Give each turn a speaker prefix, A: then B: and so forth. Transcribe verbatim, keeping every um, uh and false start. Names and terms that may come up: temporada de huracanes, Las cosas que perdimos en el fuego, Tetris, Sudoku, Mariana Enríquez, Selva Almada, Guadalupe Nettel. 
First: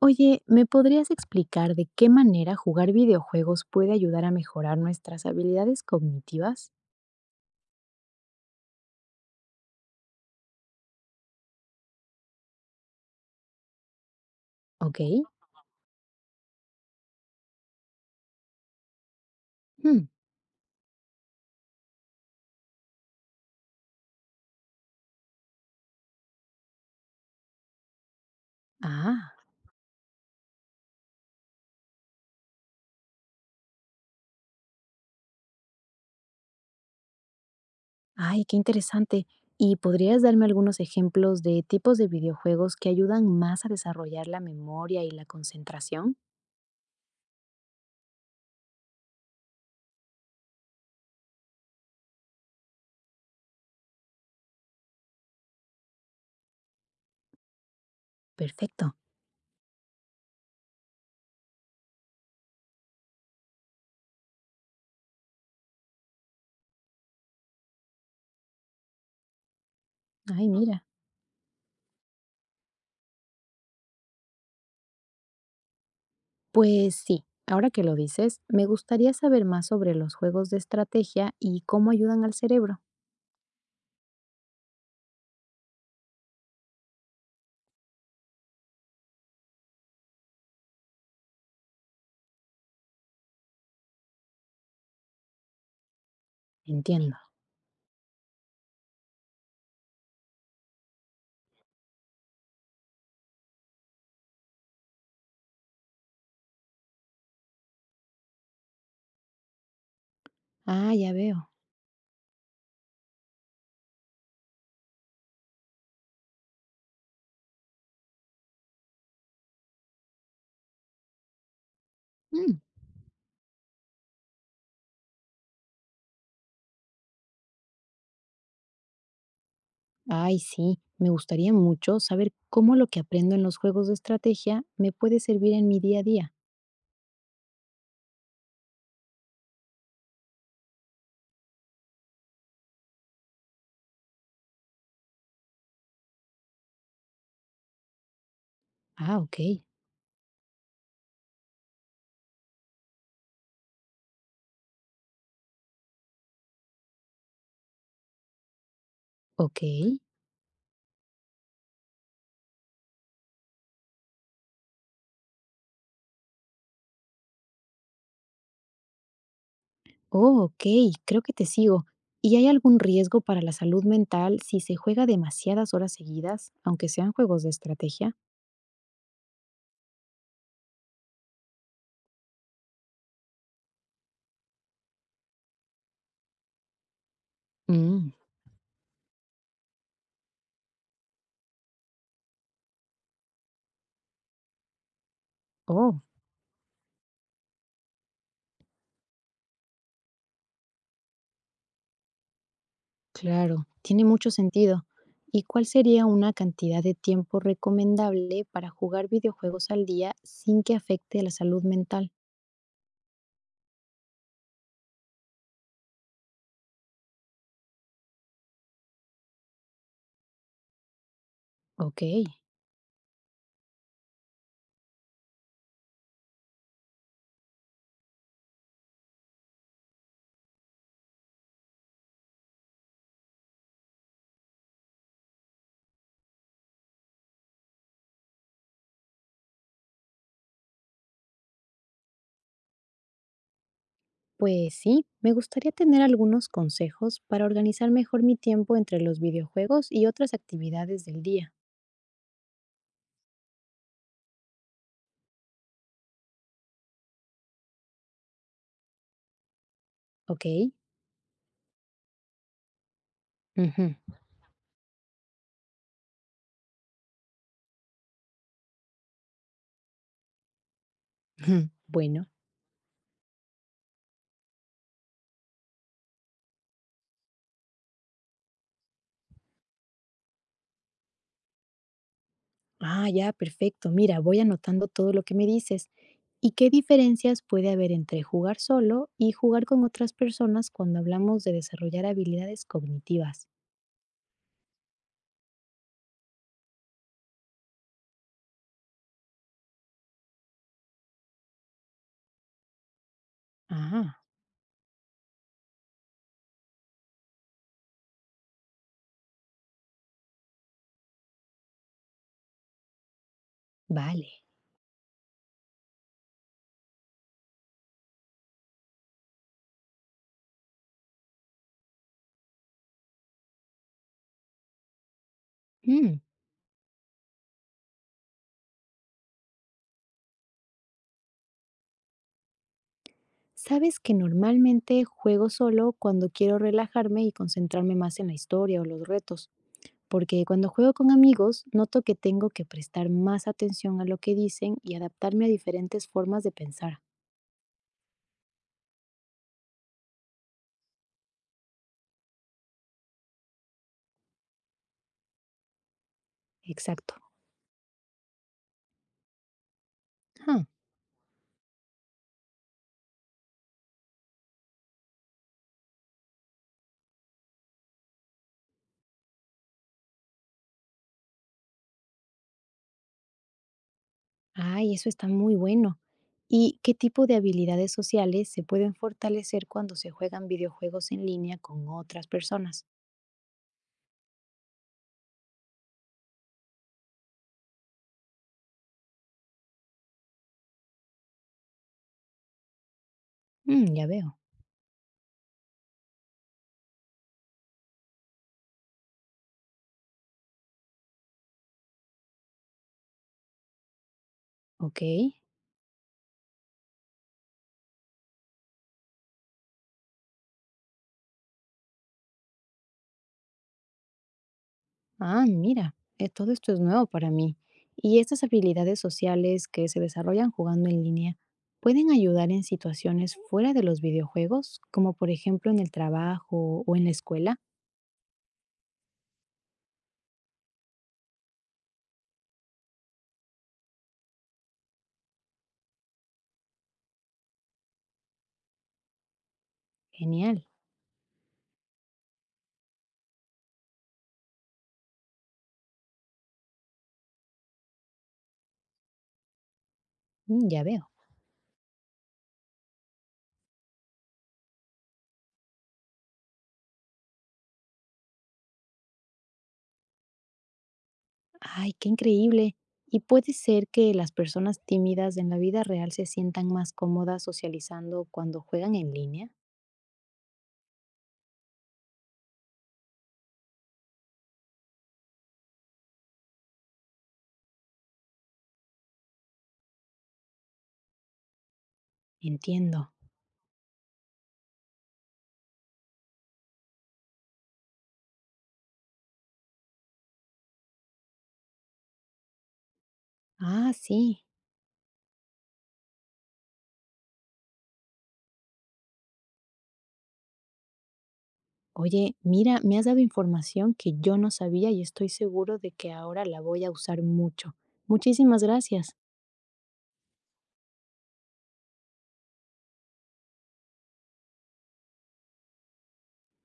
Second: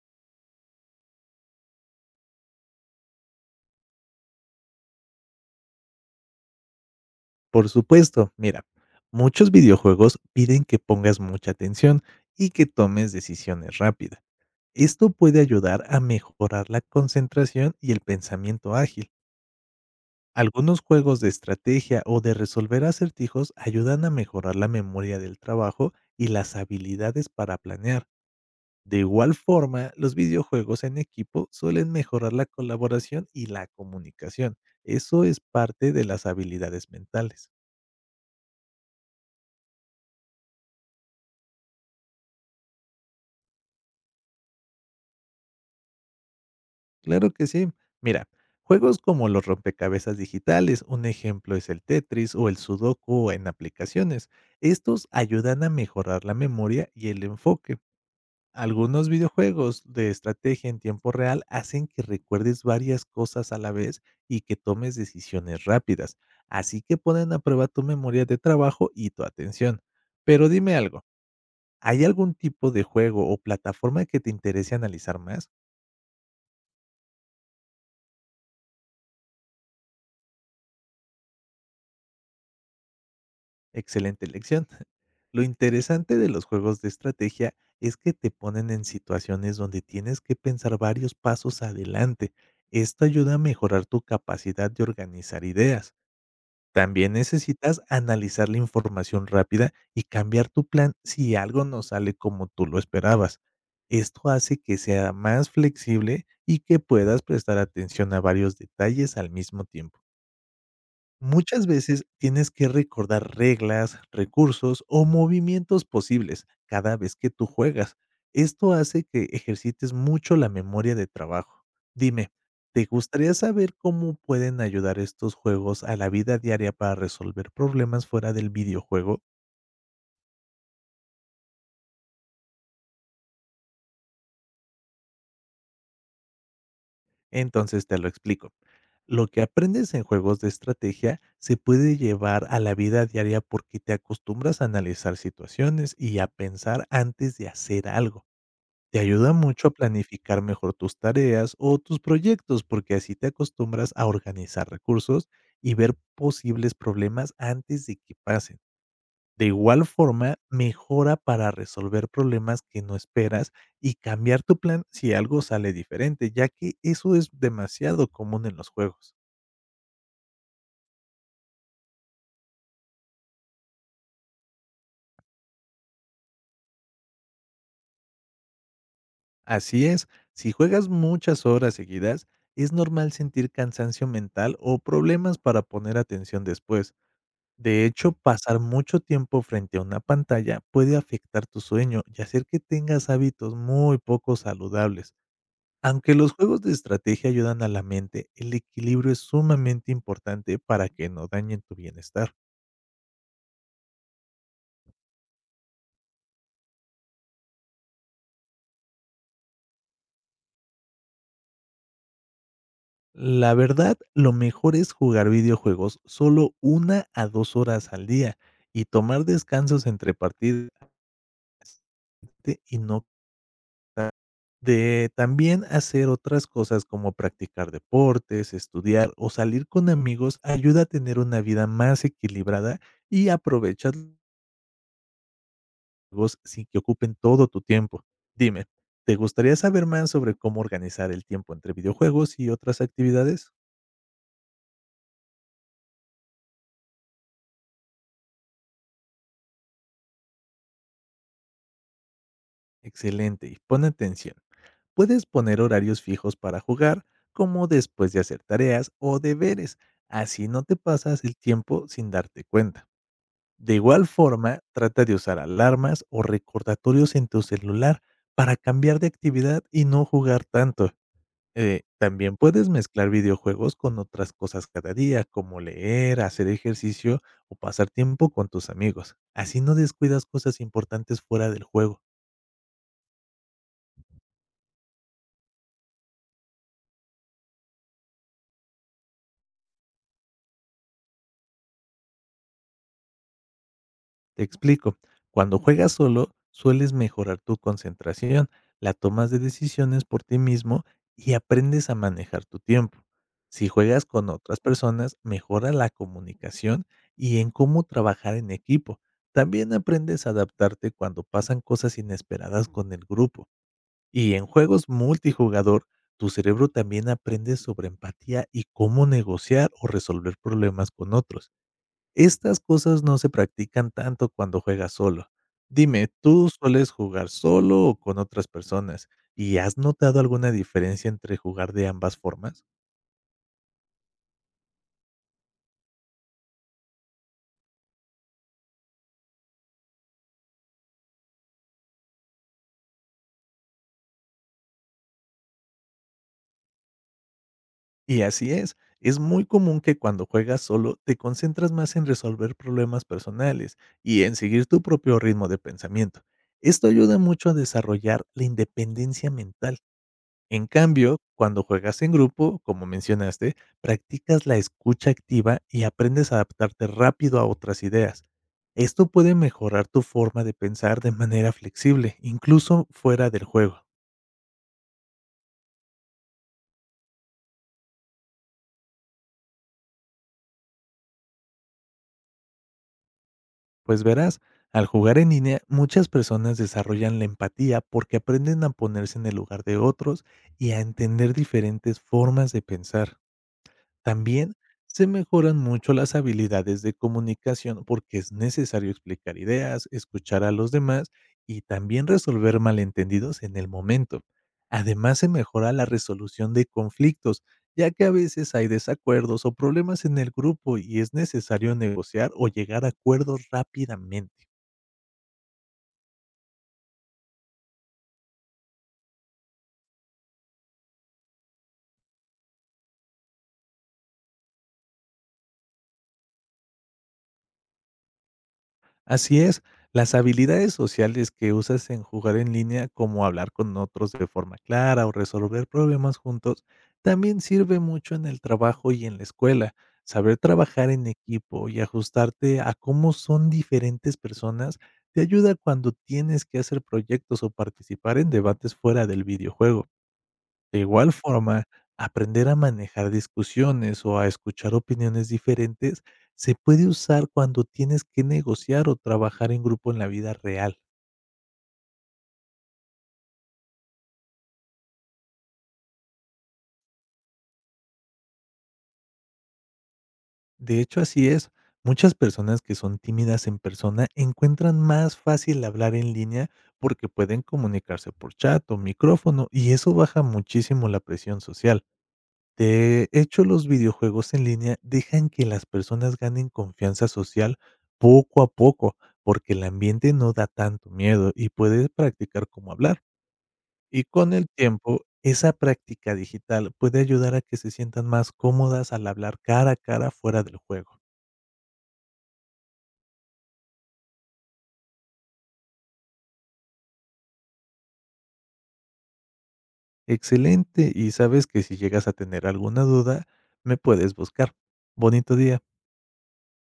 A: Oye, ¿me podrías explicar de qué manera jugar videojuegos puede ayudar a mejorar nuestras habilidades cognitivas?
B: Por supuesto, mira, muchos videojuegos piden que pongas mucha atención y que tomes decisiones rápidas.
A: Ok.
B: Esto puede ayudar a mejorar la concentración y el pensamiento ágil.
A: Hmm.
B: Algunos juegos de estrategia o de resolver acertijos ayudan a mejorar la memoria del trabajo y las habilidades para planear. De igual
A: Ah,
B: forma, los videojuegos en equipo suelen mejorar la colaboración y la comunicación. Eso es parte de las habilidades mentales.
A: ay, qué interesante. ¿Y podrías darme algunos ejemplos de tipos de videojuegos que ayudan más a desarrollar la memoria y la concentración?
B: Claro que sí. Mira, juegos como los rompecabezas digitales, un ejemplo es el Tetris o el Sudoku en aplicaciones. Estos ayudan a mejorar la memoria y el enfoque.
A: Perfecto.
B: Algunos videojuegos de estrategia en tiempo real hacen que recuerdes varias cosas a la vez y que tomes decisiones rápidas, así que ponen a prueba tu memoria de trabajo y tu atención. Pero
A: Ay,
B: dime
A: mira.
B: algo, ¿hay algún tipo de juego o plataforma que te interese analizar más?
A: Pues sí, ahora que lo dices, me gustaría saber más sobre los juegos de estrategia y cómo ayudan al cerebro.
B: Excelente elección. Lo interesante de los juegos de estrategia es que te ponen en situaciones donde tienes que pensar varios pasos adelante. Esto ayuda a mejorar tu capacidad de organizar ideas. También
A: Entiendo.
B: necesitas analizar la información rápida y cambiar tu plan si algo no sale como tú lo esperabas. Esto hace que sea más flexible y que puedas prestar atención a varios detalles al mismo tiempo.
A: Ah, ya veo.
B: Muchas veces tienes que recordar reglas, recursos o movimientos posibles cada vez que tú juegas. Esto hace que ejercites mucho la memoria de trabajo. Dime,
A: Mm.
B: ¿te gustaría saber cómo pueden ayudar estos juegos a la vida diaria para resolver problemas fuera del videojuego?
A: Ay, sí, me gustaría mucho saber cómo lo que aprendo en los juegos de estrategia me puede servir en mi día a día.
B: Entonces te lo explico. Lo que aprendes en juegos de estrategia se puede llevar a la vida diaria porque te acostumbras a analizar situaciones y a pensar antes de hacer algo. Te
A: Ah,
B: ayuda
A: ok,
B: mucho a planificar mejor tus tareas o tus proyectos, porque así te acostumbras a organizar recursos y ver posibles problemas antes de que pasen. De
A: ok.
B: igual forma, mejora para resolver problemas que no esperas y cambiar tu plan si algo sale diferente, ya que eso es demasiado común en los juegos.
A: Oh, ok, creo que te sigo. ¿Y hay algún riesgo para la salud mental si se juega demasiadas horas seguidas, aunque sean juegos de estrategia?
B: Así es, si juegas muchas horas seguidas, es normal sentir cansancio mental o problemas para poner atención después. De
A: Mm,
B: hecho, pasar mucho tiempo frente a una pantalla puede afectar tu sueño y hacer que tengas hábitos muy poco saludables.
A: oh,
B: Aunque los juegos de estrategia ayudan a la mente, el equilibrio es sumamente importante para que no dañen tu bienestar.
A: claro, tiene mucho sentido. ¿Y cuál sería una cantidad de tiempo recomendable para jugar videojuegos al día sin que afecte la salud mental?
B: La verdad, lo mejor es jugar videojuegos solo una a dos horas al día y tomar descansos entre partidas
A: Ok.
B: y no De también hacer otras cosas como practicar deportes, estudiar o salir con amigos ayuda a tener una vida más equilibrada y aprovechar los juegos sin que ocupen todo tu tiempo. Dime, ¿te gustaría saber más sobre cómo organizar el tiempo entre videojuegos y otras actividades?
A: Pues sí, me gustaría tener algunos consejos para organizar mejor mi tiempo entre los videojuegos y otras actividades del día.
B: Excelente, y pon atención. Puedes poner horarios fijos para jugar, como después de hacer tareas o deberes.
A: ¿Ok?
B: Así no te pasas el tiempo sin darte cuenta. De
A: Ujú,
B: igual forma, trata de usar alarmas o recordatorios en tu celular para cambiar de actividad y no jugar tanto.
A: ujú,
B: Eh,
A: bueno,
B: también puedes mezclar videojuegos con otras cosas cada día, como leer, hacer ejercicio o pasar tiempo con tus amigos. Así no descuidas cosas importantes fuera del juego.
A: ah, ya, perfecto. Mira, voy anotando todo lo que me dices. ¿Y qué diferencias puede haber entre jugar solo y jugar con otras personas cuando hablamos de desarrollar habilidades cognitivas?
B: Te explico, cuando juegas solo, sueles mejorar tu concentración, la tomas de decisiones por ti mismo y aprendes a manejar tu tiempo. Si juegas
A: Ah,
B: con otras personas, mejora la comunicación y en cómo trabajar en equipo. También aprendes a adaptarte cuando pasan cosas inesperadas con el grupo.
A: vale.
B: Y en juegos multijugador, tu cerebro también aprende sobre empatía y cómo negociar o resolver problemas con otros. Estas cosas no se practican tanto cuando juegas solo. Dime,
A: Mm,
B: ¿tú sueles jugar solo o con otras personas? ¿Y has notado alguna diferencia entre jugar de ambas formas?
A: Sabes que normalmente juego solo cuando quiero relajarme y concentrarme más en la historia o los retos, porque cuando juego con amigos noto que tengo que prestar más atención a lo que dicen y adaptarme a diferentes formas de pensar.
B: Y así es, es muy común que cuando juegas solo te concentras más en resolver problemas personales y en seguir tu propio ritmo de pensamiento. Esto
A: Exacto.
B: ayuda mucho a desarrollar la independencia mental.
A: Ah,
B: En cambio, cuando juegas en grupo, como mencionaste, practicas la escucha activa y aprendes a adaptarte rápido a otras ideas. Esto puede mejorar tu forma de pensar de manera flexible, incluso fuera del juego.
A: ay, eso está muy bueno. ¿Y qué tipo de habilidades sociales se pueden fortalecer cuando se juegan videojuegos en línea con otras personas?
B: Pues verás, al jugar en línea, muchas personas desarrollan la empatía porque aprenden a ponerse en el lugar de otros y a entender diferentes formas de pensar.
A: Mm, ya veo.
B: También se mejoran mucho las habilidades de comunicación porque es necesario explicar ideas, escuchar a los demás y también resolver malentendidos en el momento.
A: Ok.
B: Además se mejora la resolución de conflictos, ya que a veces hay desacuerdos o problemas en el grupo y es necesario negociar o llegar a acuerdos rápidamente.
A: Ah, mira, eh, todo esto es nuevo para mí. ¿Y estas habilidades sociales que se desarrollan jugando en línea pueden ayudar en situaciones fuera de los videojuegos, como por ejemplo en el trabajo o en la escuela?
B: Así es, las habilidades sociales que usas en jugar en línea, como hablar con otros de forma clara o resolver problemas juntos, también sirve mucho en el trabajo y en la escuela. Saber
A: Genial,
B: trabajar en equipo y ajustarte a cómo son diferentes personas te ayuda cuando tienes que hacer proyectos o participar en debates fuera del videojuego.
A: mm,
B: De
A: ya veo.
B: igual forma, aprender a manejar discusiones o a escuchar opiniones diferentes se puede usar cuando tienes que negociar o trabajar en grupo en la vida real.
A: Ay, qué increíble. ¿Y puede ser que las personas tímidas en la vida real se sientan más cómodas socializando cuando juegan en línea?
B: De hecho, así es. Muchas personas que son tímidas en persona encuentran más fácil hablar en línea porque pueden comunicarse por chat o micrófono y eso baja muchísimo la presión social. De
A: Entiendo.
B: hecho, los videojuegos en línea dejan que las personas ganen confianza social poco a poco, porque el ambiente no da tanto miedo y puedes practicar cómo hablar.
A: Ah,
B: Y con
A: sí.
B: el tiempo, esa práctica digital puede ayudar a que se sientan más cómodas al hablar cara a cara fuera del juego.
A: Oye, mira, me has dado información que yo no sabía y estoy seguro de que ahora la voy a usar mucho. Muchísimas gracias.
B: Excelente, y sabes que si llegas a tener alguna duda, me puedes buscar. Bonito día.